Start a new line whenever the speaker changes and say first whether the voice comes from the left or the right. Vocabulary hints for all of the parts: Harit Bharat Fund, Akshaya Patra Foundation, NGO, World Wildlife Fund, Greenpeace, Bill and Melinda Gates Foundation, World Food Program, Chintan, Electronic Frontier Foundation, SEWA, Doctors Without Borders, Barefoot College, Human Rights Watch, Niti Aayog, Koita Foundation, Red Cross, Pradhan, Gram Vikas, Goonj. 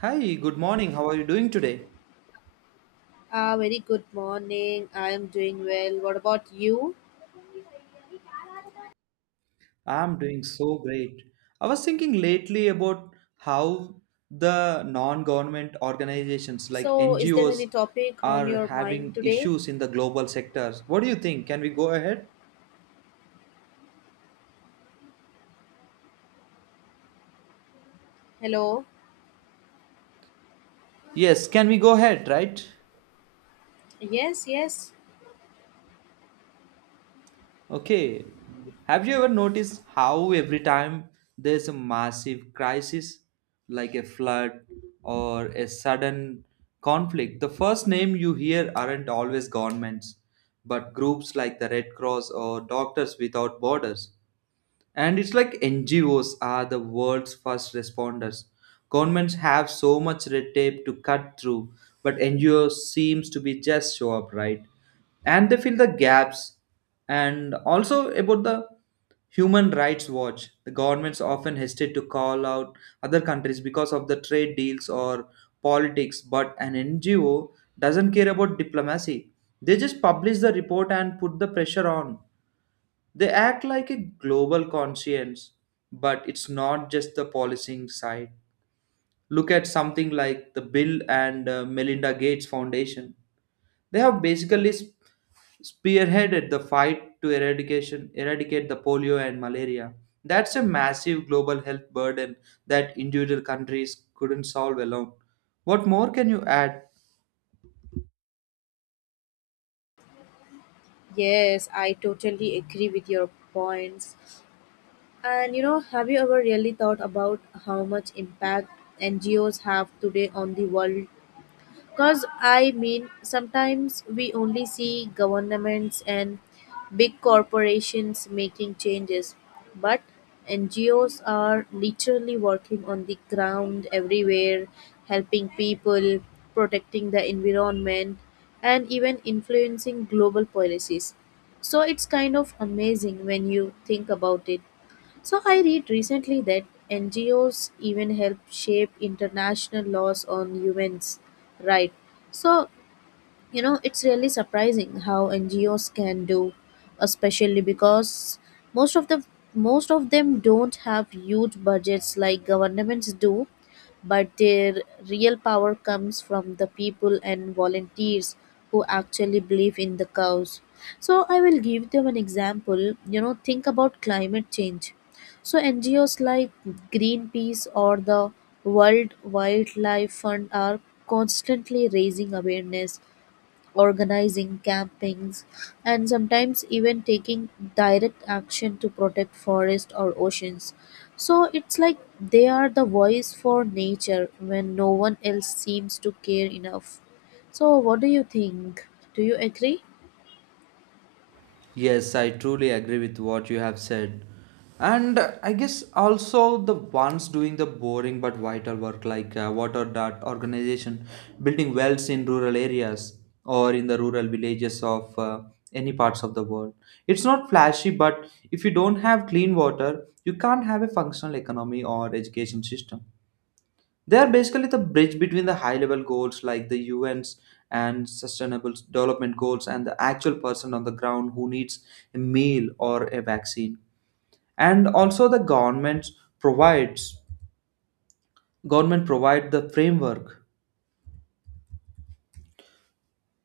right: Hi, good morning. How are you doing today?
left: Very good morning. I am doing well. What about you?
right: I'm doing so great. I was thinking lately about how the non-government organizations like
left: So, is there
right: NGOs
left: any topic on
right: are
left: your mind
right: having
left: today?
right: issues in the global sectors. What do you think? Can we go ahead?
left: Hello?
right: Yes, can we go ahead, right?
left: Yes, yes.
right: Okay. Have you ever noticed how every time there's a massive crisis, like a flood or a sudden conflict, the first name you hear aren't always governments, but groups like the Red Cross or Doctors Without Borders? And it's like NGOs are the world's first responders. Governments have so much red tape to cut through, but NGOs seems to be just show up, right? And they fill the gaps. And also about the Human Rights Watch, the governments often hesitate to call out other countries because of the trade deals or politics, but an NGO doesn't care about diplomacy. They just publish the report and put the pressure on. They act like a global conscience, but it's not just the policing side. Look at something like the Bill and Melinda Gates Foundation. They have basically spearheaded the fight to eradicate the polio and malaria. That's a massive global health burden that individual countries couldn't solve alone. What more can you add?
left: Yes, I totally agree with your points. And you know, have you ever really thought about how much impact NGOs have today on the world? Because I mean, sometimes we only see governments and big corporations making changes, but NGOs are literally working on the ground everywhere, helping people, protecting the environment, and even influencing global policies. So it's kind of amazing when you think about it. So I read recently that NGOs even help shape international laws on human's right. So you know, it's really surprising how NGOs can do, especially because most of the most of them don't have huge budgets like governments do, but their real power comes from the people and volunteers who actually believe in the cause. So I will give them an example. You know, think about climate change. So NGOs like Greenpeace or the World Wildlife Fund are constantly raising awareness, organizing campings, and sometimes even taking direct action to protect forests or oceans. So it's like they are the voice for nature when no one else seems to care enough. So what do you think? Do you agree?
right: Yes, I truly agree with what you have said. And I guess also the ones doing the boring but vital work like water dot organization, building wells in rural areas or in the rural villages of any parts of the world. It's not flashy, but if you don't have clean water, you can't have a functional economy or education system. They are basically the bridge between the high level goals like the UN's and sustainable development goals and the actual person on the ground who needs a meal or a vaccine. And also the governments provides government provide the framework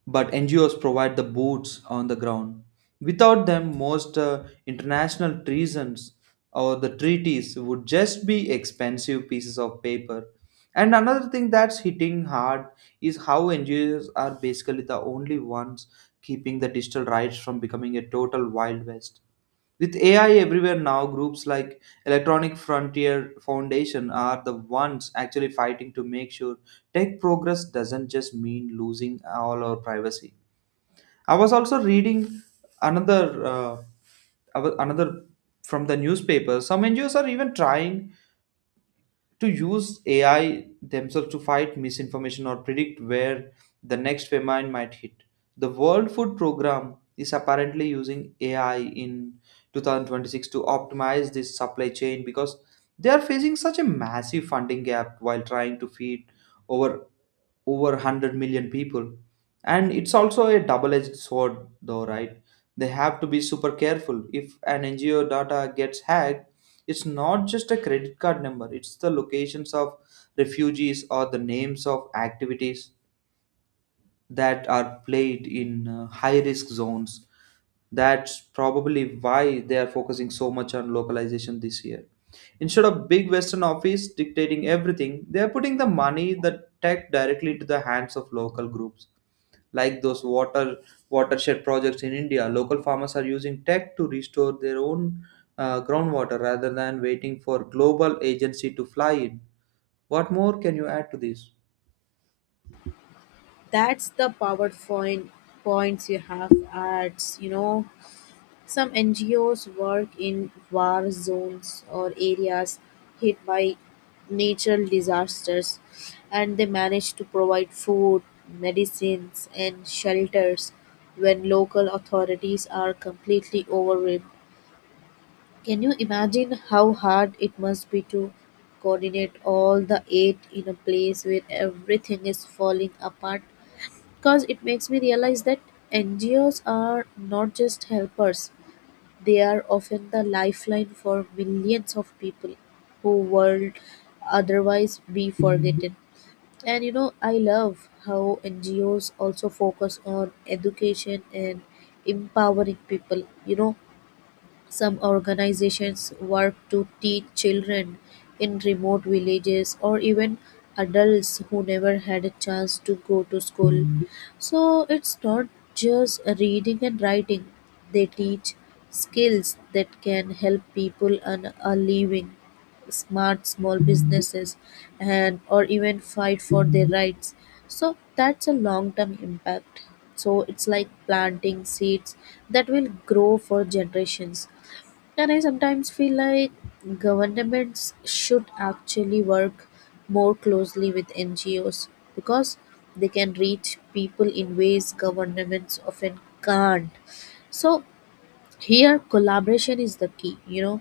right: but NGOs provide the boots on the ground. Without them, most international treasons or the treaties would just be expensive pieces of paper. And another thing that's hitting hard is how NGOs are basically the only ones keeping the digital rights from becoming a total wild west. With AI everywhere now, groups like Electronic Frontier Foundation are the ones actually fighting to make sure tech progress doesn't just mean losing all our privacy. I was also reading another another from the newspaper. Some NGOs are even trying to use AI themselves to fight misinformation or predict where the next famine might hit. The World Food Program is apparently using AI in 2026 to optimize this supply chain because they are facing such a massive funding gap while trying to feed over over 100 million people. And it's also a double edged sword, though, right? They have to be super careful. If an NGO data gets hacked, it's not just a credit card number, it's the locations of refugees or the names of activities that are played in high risk zones. That's probably why they are focusing so much on localization this year instead of big western office dictating everything. They are putting the money, the tech directly into the hands of local groups like those water watershed projects in India. Local farmers are using tech to restore their own groundwater rather than waiting for global agency to fly in. What more can you add to this?
left: That's the power point points you have, at you know, some NGOs work in war zones or areas hit by natural disasters, and they manage to provide food, medicines, and shelters when local authorities are completely overwhelmed. Can you imagine how hard it must be to coordinate all the aid in a place where everything is falling apart? Because it makes me realize that NGOs are not just helpers, they are often the lifeline for millions of people who would otherwise be forgotten. And you know, I love how NGOs also focus on education and empowering people. You know, some organizations work to teach children in remote villages or even adults who never had a chance to go to school. So it's not just reading and writing, they teach skills that can help people earn a living, smart small businesses, and or even fight for their rights. So that's a long term impact. So it's like planting seeds that will grow for generations. And I sometimes feel like governments should actually work more closely with NGOs because they can reach people in ways governments often can't. So here collaboration is the key, you know.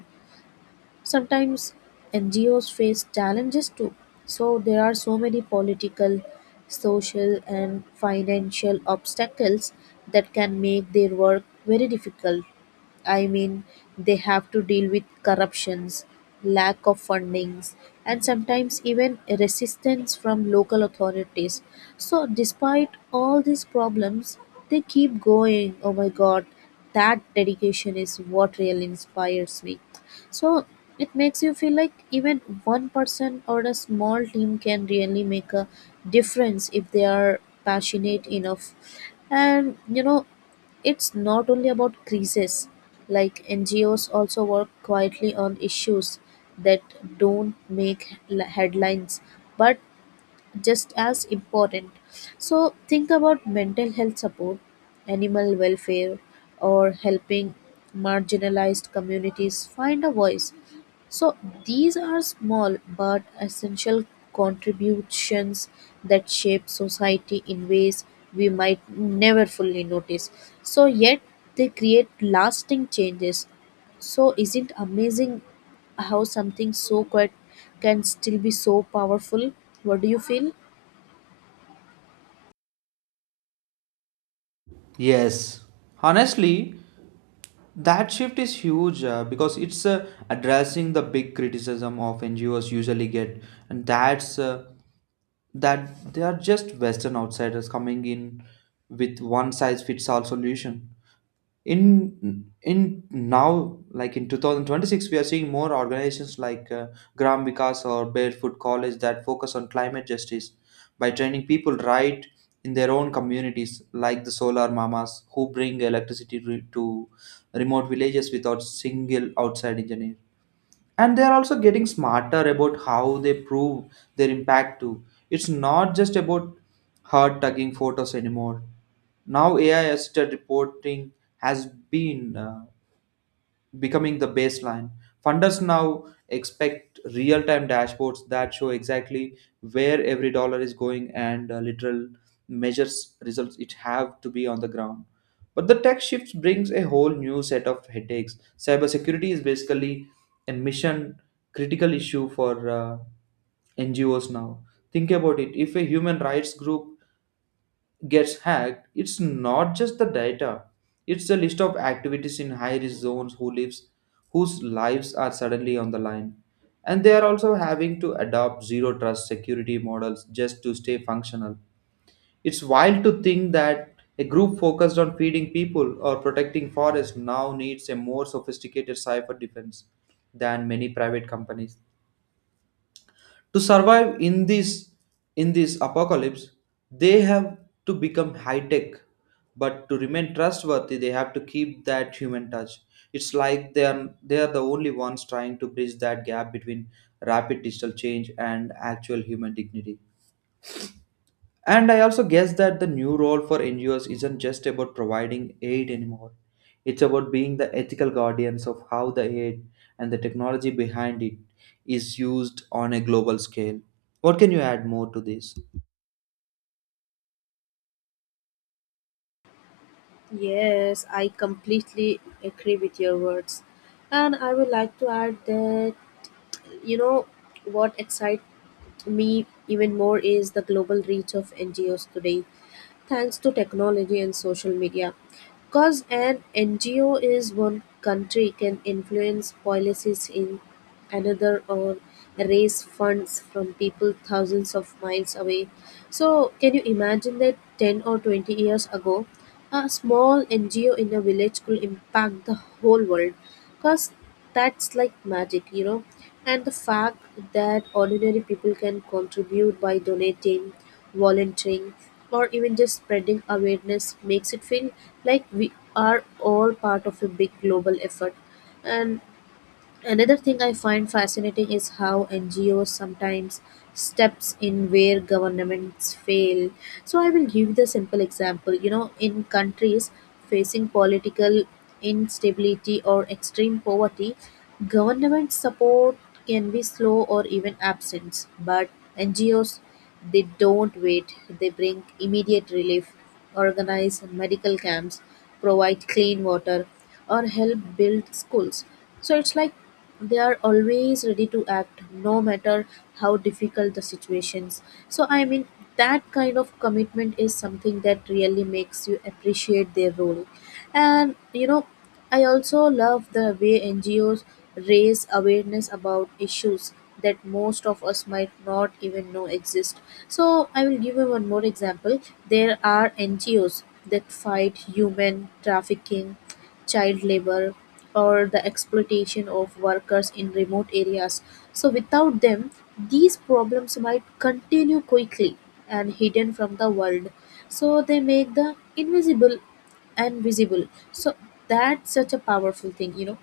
left: Sometimes NGOs face challenges too. So there are so many political, social and financial obstacles that can make their work very difficult. I mean, they have to deal with corruptions, lack of fundings, and sometimes even resistance from local authorities. So, despite all these problems, they keep going. Oh my god, that dedication is what really inspires me. So, it makes you feel like even one person or a small team can really make a difference if they are passionate enough. And you know, it's not only about creases, like NGOs also work quietly on issues that don't make headlines but just as important. So think about mental health support, animal welfare, or helping marginalized communities find a voice. So these are small but essential contributions that shape society in ways we might never fully notice. So yet they create lasting changes. So isn't amazing how something so quiet can still be so powerful? What do you feel?
right: Yes, honestly, that shift is huge because it's addressing the big criticism of NGOs usually get, and that's that they are just Western outsiders coming in with one size fits all solution. In now, like in 2026, we are seeing more organizations like gram vikas or barefoot college that focus on climate justice by training people right in their own communities, like the solar mamas who bring electricity to remote villages without single outside engineer. And they are also getting smarter about how they prove their impact too. It's not just about hard tugging photos anymore. Now AI assisted reporting has been becoming the baseline. Funders now expect real time dashboards that show exactly where every dollar is going, and literal measures results it have to be on the ground. But the tech shift brings a whole new set of headaches. Cybersecurity is basically a mission critical issue for NGOs now. Think about it. If a human rights group gets hacked, it's not just the data. It's a list of activities in high-risk zones, whose lives are suddenly on the line. And they are also having to adopt zero trust security models just to stay functional. It's wild to think that a group focused on feeding people or protecting forests now needs a more sophisticated cyber defense than many private companies to survive in this apocalypse. They have to become high tech, but to remain trustworthy they have to keep that human touch. It's like they are the only ones trying to bridge that gap between rapid digital change and actual human dignity. And I also guess that the new role for NGOs isn't just about providing aid anymore. It's about being the ethical guardians of how the aid and the technology behind it is used on a global scale. What can you add more to this?
left: Yes, I completely agree with your words. And I would like to add that, you know, what excites me even more is the global reach of NGOs today, thanks to technology and social media. Because an NGO is one country can influence policies in another or raise funds from people thousands of miles away. So, can you imagine that 10 or 20 years ago, a small NGO in a village could impact the whole world? Because that's like magic, you know. And the fact that ordinary people can contribute by donating, volunteering, or even just spreading awareness makes it feel like we are all part of a big global effort. And another thing I find fascinating is how NGOs sometimes steps in where governments fail. So I will give the simple example. You know, in countries facing political instability or extreme poverty, government support can be slow or even absent. But NGOs, they don't wait. They bring immediate relief, organize medical camps, provide clean water, or help build schools. So it's like they are always ready to act no matter how difficult the situations. So I mean that kind of commitment is something that really makes you appreciate their role. And you know, I also love the way NGOs raise awareness about issues that most of us might not even know exist. So, I will give you one more example. There are NGOs that fight human trafficking, child labor, or the exploitation of workers in remote areas. So, without them, these problems might continue quickly and hidden from the world. So, they make the invisible and visible. So that's such a powerful thing, you know.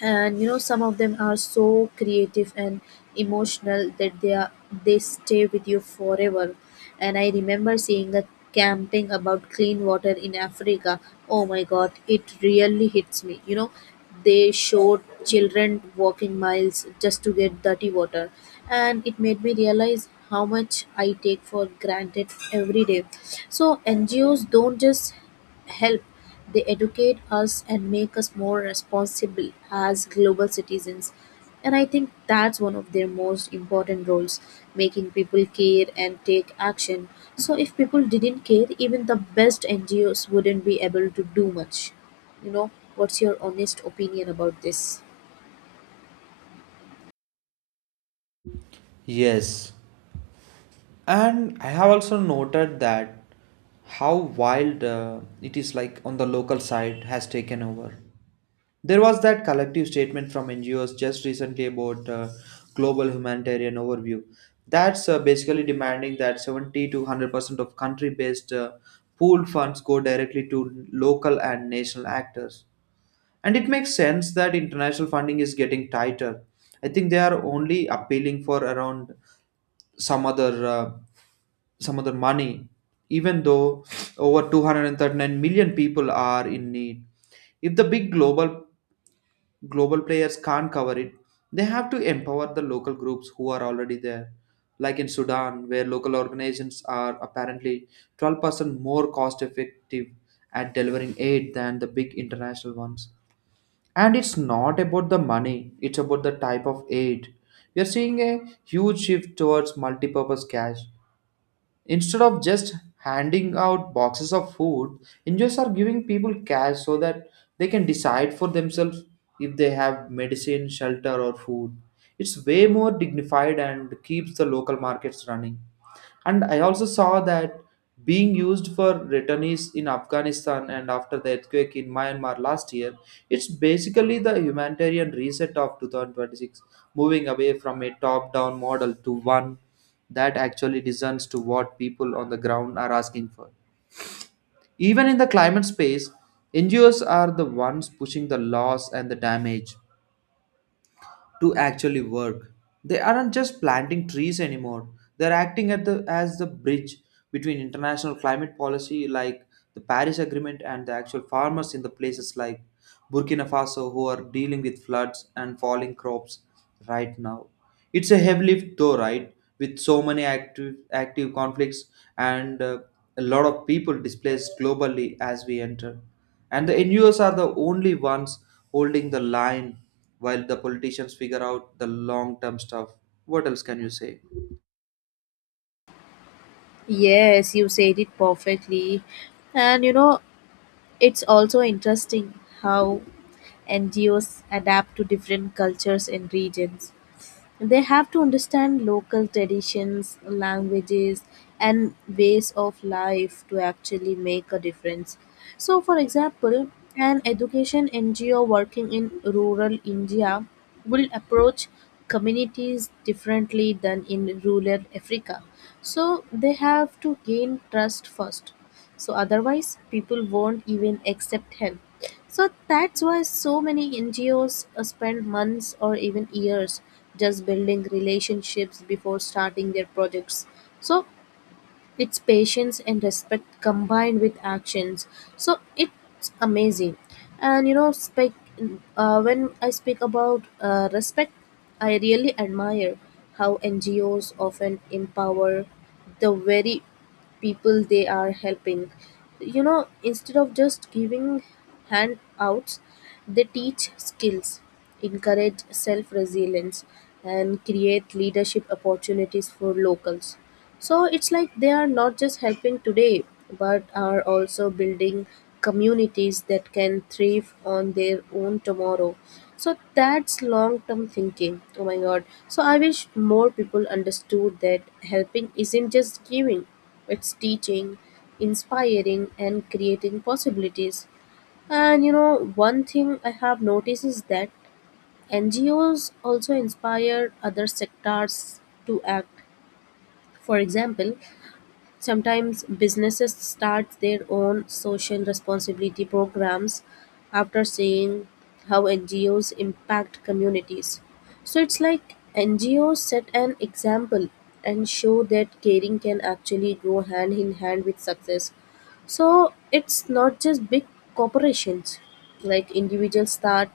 left: And you know, some of them are so creative and emotional that they stay with you forever. And I remember seeing a camping about clean water in Africa. Oh my god, it really hits me, you know. They showed children walking miles just to get dirty water, and it made me realize how much I take for granted every day. So NGOs don't just help. They educate us and make us more responsible as global citizens. And I think that's one of their most important roles, making people care and take action. So, if people didn't care, even the best NGOs wouldn't be able to do much. You know, what's your honest opinion about this?
right: Yes, and I have also noted that how wild it is, like on the local side has taken over. There was that collective statement from NGOs just recently about global humanitarian overview. That's basically demanding that 70 to 100% of country based pooled funds go directly to local and national actors. And it makes sense that international funding is getting tighter. I think they are only appealing for around some other uh, some other money, even though over 239 million people are in need. If the big global players can't cover it, they have to empower the local groups who are already there, like in Sudan, where local organizations are apparently 12% more cost effective at delivering aid than the big international ones. And it's not about the money, it's about the type of aid. We are seeing a huge shift towards multi-purpose cash. Instead of just handing out boxes of food, NGOs are giving people cash so that they can decide for themselves if they have medicine, shelter, or food. It's way more dignified and keeps the local markets running. And I also saw that being used for returnees in Afghanistan and after the earthquake in Myanmar last year. It's basically the humanitarian reset of 2026, moving away from a top down model to one that actually listens to what people on the ground are asking for. Even in the climate space, NGOs are the ones pushing the loss and the damage to actually work. They aren't just planting trees anymore. They're acting at as the bridge between international climate policy like the Paris Agreement and the actual farmers in the places like Burkina Faso who are dealing with floods and falling crops right now. It's a heavy lift, though, right? With so many active conflicts and a lot of people displaced globally as we enter, and the NGOs are the only ones holding the line while the politicians figure out the long term stuff. What else can you say?
left: Yes, you said it perfectly. And you know, it's also interesting how NGOs adapt to different cultures and regions. They have to understand local traditions, languages, and ways of life to actually make a difference. So, for example, an education NGO working in rural India will approach communities differently than in rural Africa. So, they have to gain trust first. So, otherwise, people won't even accept help. So that's why so many NGOs spend months or even years just building relationships before starting their projects. So it's patience and respect combined with actions. So it's amazing. And you know, when I speak about respect, I really admire how NGOs often empower the very people they are helping. You know, instead of just giving handouts, they teach skills, encourage self resilience, and create leadership opportunities for locals. So it's like they are not just helping today, but are also building communities that can thrive on their own tomorrow. So that's long term thinking. Oh my god, so I wish more people understood that helping isn't just giving, it's teaching, inspiring, and creating possibilities. And you know, one thing I have noticed is that NGOs also inspire other sectors to act. For example, sometimes businesses start their own social responsibility programs after seeing how NGOs impact communities. So it's like NGOs set an example and show that caring can actually go hand in hand with success. So it's not just big corporations, like individuals start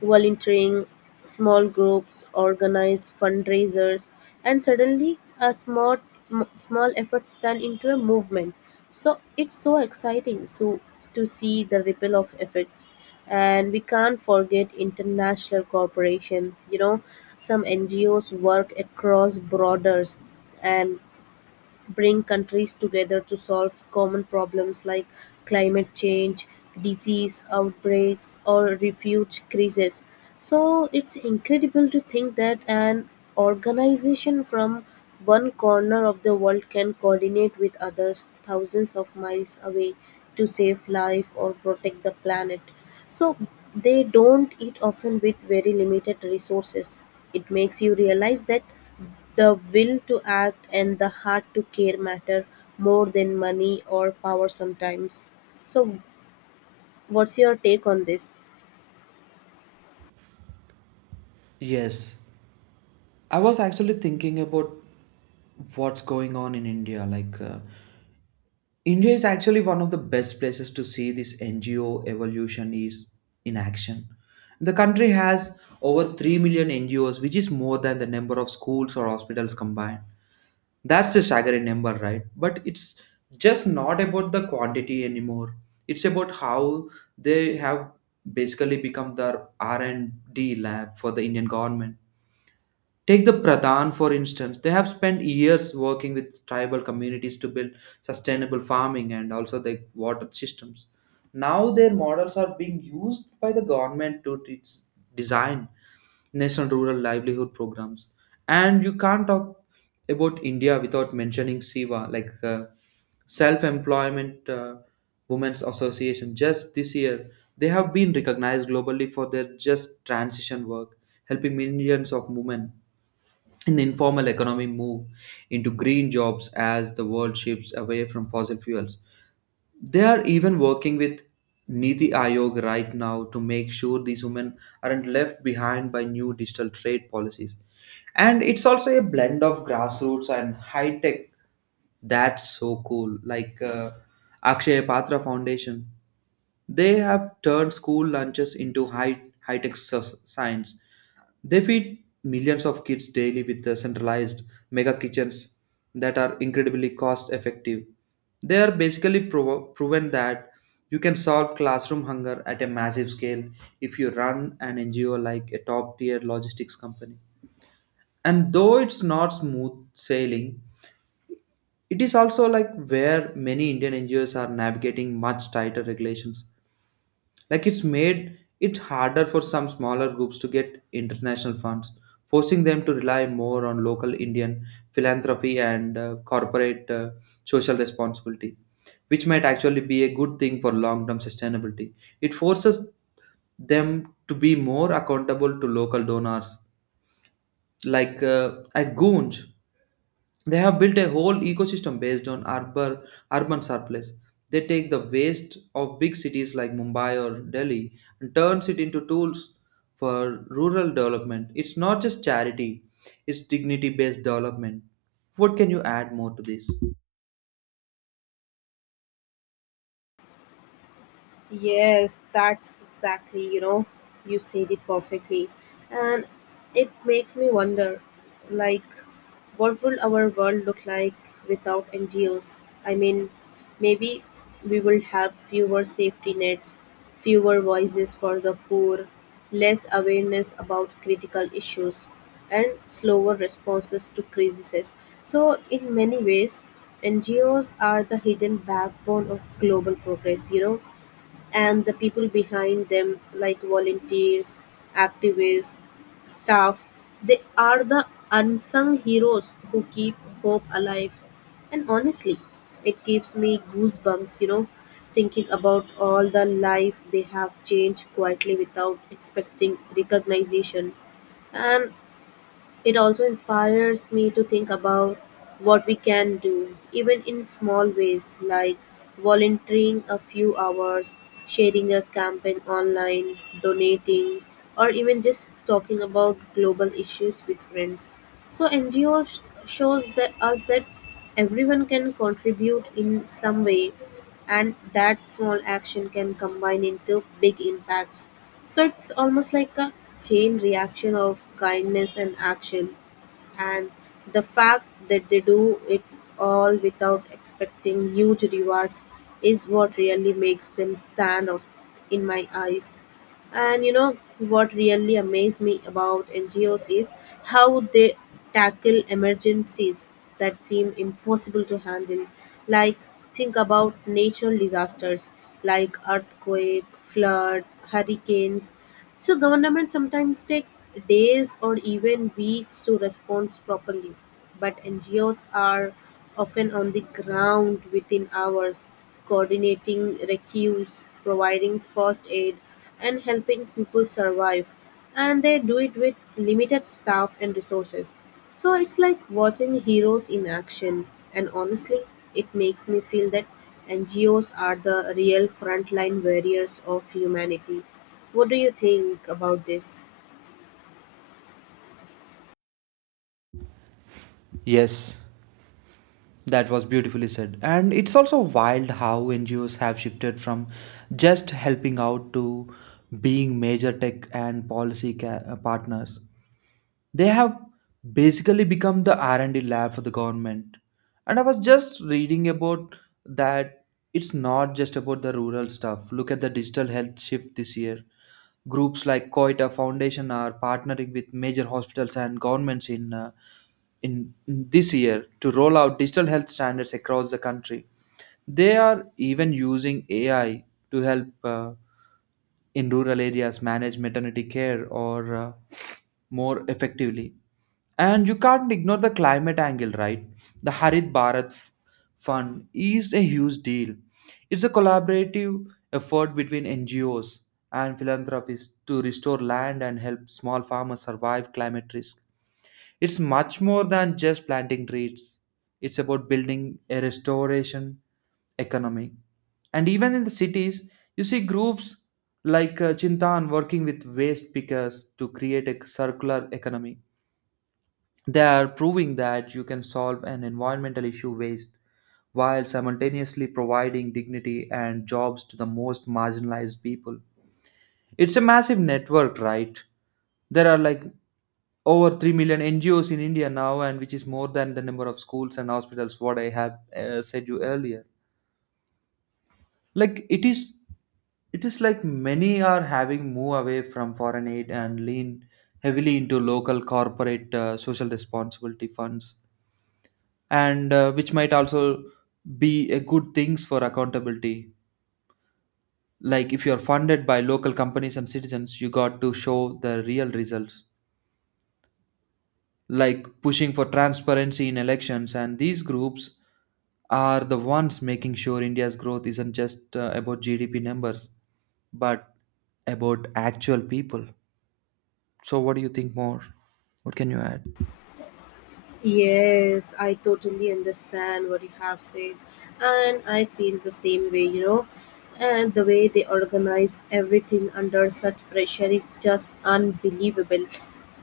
left: volunteering, small groups, organize fundraisers, and suddenly a small, small efforts turn into a movement. So it's so exciting, so, to see the ripple of efforts. And we can't forget international cooperation. You know, some NGOs work across borders and bring countries together to solve common problems like climate change, disease outbreaks, or refuge crises. So it's incredible to think that an organization from one corner of the world can coordinate with others thousands of miles away to save life or protect the planet. So they don't eat often with very limited resources. It makes you realize that the will to act and the heart to care matter more than money or power sometimes. So, what's your take on this?
right: Yes, I was actually thinking about what's going on in India. Like, India is actually one of the best places to see this NGO evolution is in action. The country has over 3 million NGOs, which is more than the number of schools or hospitals combined. That's a staggering number, right? But it's just not about the quantity anymore. It's about how they have basically become the R&D lab for the Indian government. Take the Pradhan, for instance. They have spent years working with tribal communities to build sustainable farming and also the water systems. Now their models are being used by the government to design national rural livelihood programs. And you can't talk about India without mentioning SIVA, like Self Employment Women's Association. Just this year, they have been recognized globally for their just transition work, helping millions of women and the informal economy move into green jobs as the world shifts away from fossil fuels. They are even working with Niti Aayog right now to make sure these women aren't left behind by new digital trade policies. And it's also a blend of grassroots and high tech. That's so cool. Like Akshaya Patra Foundation, they have turned school lunches into high tech science. They feed millions of kids daily with the centralized mega kitchens that are incredibly cost effective. They are basically proven that you can solve classroom hunger at a massive scale if you run an NGO like a top tier logistics company. And though it's not smooth sailing, it is also like where many Indian NGOs are navigating much tighter regulations, like it's made it harder for some smaller groups to get international funds, forcing them to rely more on local Indian philanthropy and corporate social responsibility, which might actually be a good thing for long term sustainability. It forces them to be more accountable to local donors. Like at Goonj, they have built a whole ecosystem based on urban surplus. They take the waste of big cities like Mumbai or Delhi and turns it into tools for rural development. It's not just charity, it's dignity based development. What can you add more to this?
left: Yes, that's exactly, you know, you said it perfectly. And it makes me wonder like, what would our world look like without NGOs? I mean, maybe we would have fewer safety nets, fewer voices for the poor, less awareness about critical issues, and slower responses to crises. So, in many ways, NGOs are the hidden backbone of global progress, you know, and the people behind them, like volunteers, activists, staff, they are the unsung heroes who keep hope alive. And honestly, it gives me goosebumps, you know, thinking about all the life they have changed quietly without expecting recognition. And it also inspires me to think about what we can do, even in small ways, like volunteering a few hours, sharing a campaign online, donating, or even just talking about global issues with friends. So NGOs shows that us that everyone can contribute in some way and that small action can combine into big impacts. So it's almost like a chain reaction of kindness and action. And the fact that they do it all without expecting huge rewards is what really makes them stand out in my eyes. And you know what really amazed me about NGOs is how they tackle emergencies that seem impossible to handle. Like think about natural disasters like earthquake, flood, hurricanes. So governments sometimes take days or even weeks to respond properly, but NGOs are often on the ground within hours, coordinating rescues, providing first aid, and helping people survive, and they do it with limited staff and resources. So it's like watching heroes in action, and honestly, it makes me feel that NGOs are the real frontline warriors of humanity. What do you think about this?
right: Yes, that was beautifully said. And it's also wild how NGOs have shifted from just helping out to being major tech and policy partners. They have basically become the r&d lab for the government, and I was just reading about that. It's not just about the rural stuff, look at the digital health shift this year. Groups like Koita Foundation are partnering with major hospitals and governments in in this year to roll out digital health standards across the country. They are even using AI to help in rural areas manage maternity care or more effectively. And you can't ignore the climate angle, right? The Fund is a huge deal. It's a collaborative effort between NGOs and philanthropists to restore land and help small farmers survive climate risk. It's much more than just planting trees. It's about building a restoration economy. And even in the cities, you see groups like Chintan working with waste pickers to create a circular economy. They are proving that you can solve an environmental issue waste while simultaneously providing dignity and jobs to the most marginalized people. It's a massive network, right? There are like over 3 million NGOs in India now, and which is more than the number of schools and hospitals what I have said you earlier. Like it is like many are having move away from foreign aid and lean heavily into local corporate social responsibility funds, and which might also be a good things for accountability, like if you are funded by local companies and citizens, you got to show the real results, like pushing for transparency in elections, and these groups are the ones making sure India's growth isn't just about GDP numbers, but about actual people. So what do you think more? What can you add?
left: Yes, I totally understand what you have said, and I feel the same way, you know. And the way they organize everything under such pressure is just unbelievable.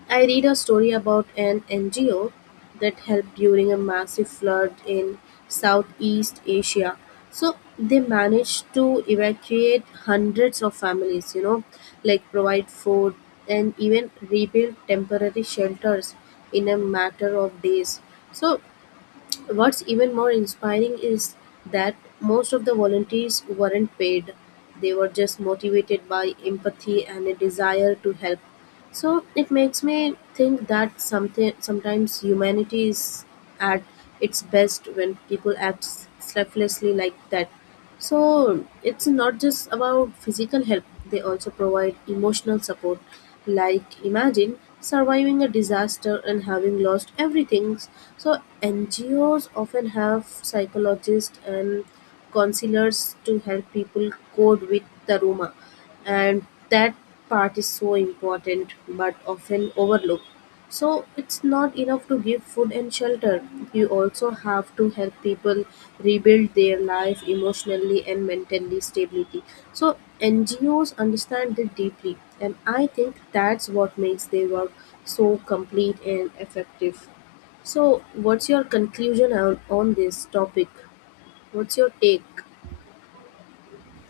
left: I read a story about an NGO that helped during a massive flood in Southeast Asia. So they managed to evacuate hundreds of families, you know, like provide food and even rebuild temporary shelters in a matter of days. So what's even more inspiring is that most of the volunteers weren't paid. They were just motivated by empathy and a desire to help. So it makes me think that something sometimes humanity is at its best when people act selflessly like that. So it's not just about physical help, they also provide emotional support. Like, imagine surviving a disaster and having lost everything. So, NGOs often have psychologists and counselors to help people cope with the trauma, and that part is so important but often overlooked. So it's not enough to give food and shelter. You also have to help people rebuild their life emotionally and mentally stability. So NGOs understand it deeply and I think that's what makes their work so complete and effective. So what's your conclusion on this topic? What's your take?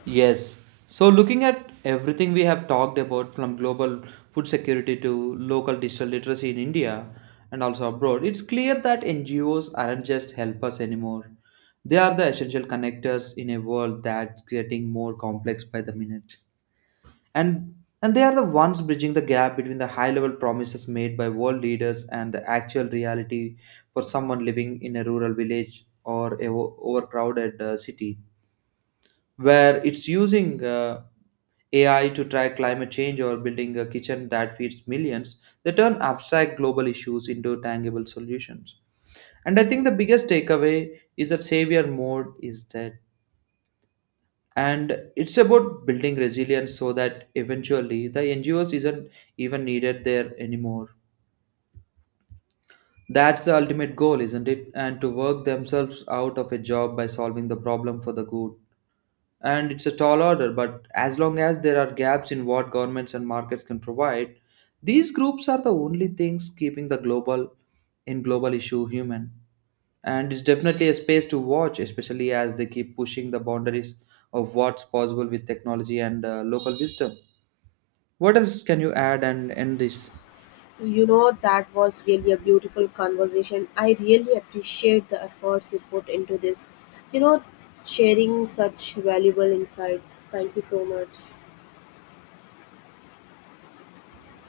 right: Yes. So, looking at everything we have talked about from global food security to local digital literacy in India and also abroad, it's clear that NGOs aren't just helpers anymore. They are the essential connectors in a world that's getting more complex by the minute. And and they are the ones bridging the gap between the high level promises made by world leaders and the actual reality for someone living in a rural village or a overcrowded city, where it's using AI to track climate change or building a kitchen that feeds millions, they turn abstract global issues into tangible solutions. And I think the biggest takeaway is that savior mode is dead. And it's about building resilience so that eventually the NGOs isn't even needed there anymore. That's the ultimate goal, isn't it? And to work themselves out of a job by solving the problem for the good. And it's a tall order, but as long as there are gaps in what governments and markets can provide, these groups are the only things keeping the global in global issue human. And it's definitely a space to watch, especially as they keep pushing the boundaries of what's possible with technology and local wisdom. What else can you add and end this?
left: You know, that was really a beautiful conversation. I really appreciate the efforts you put into this. You know, sharing such valuable insights. Thank you so much.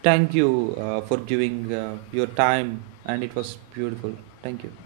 right: Thank you for giving your time, and it was beautiful. Thank you.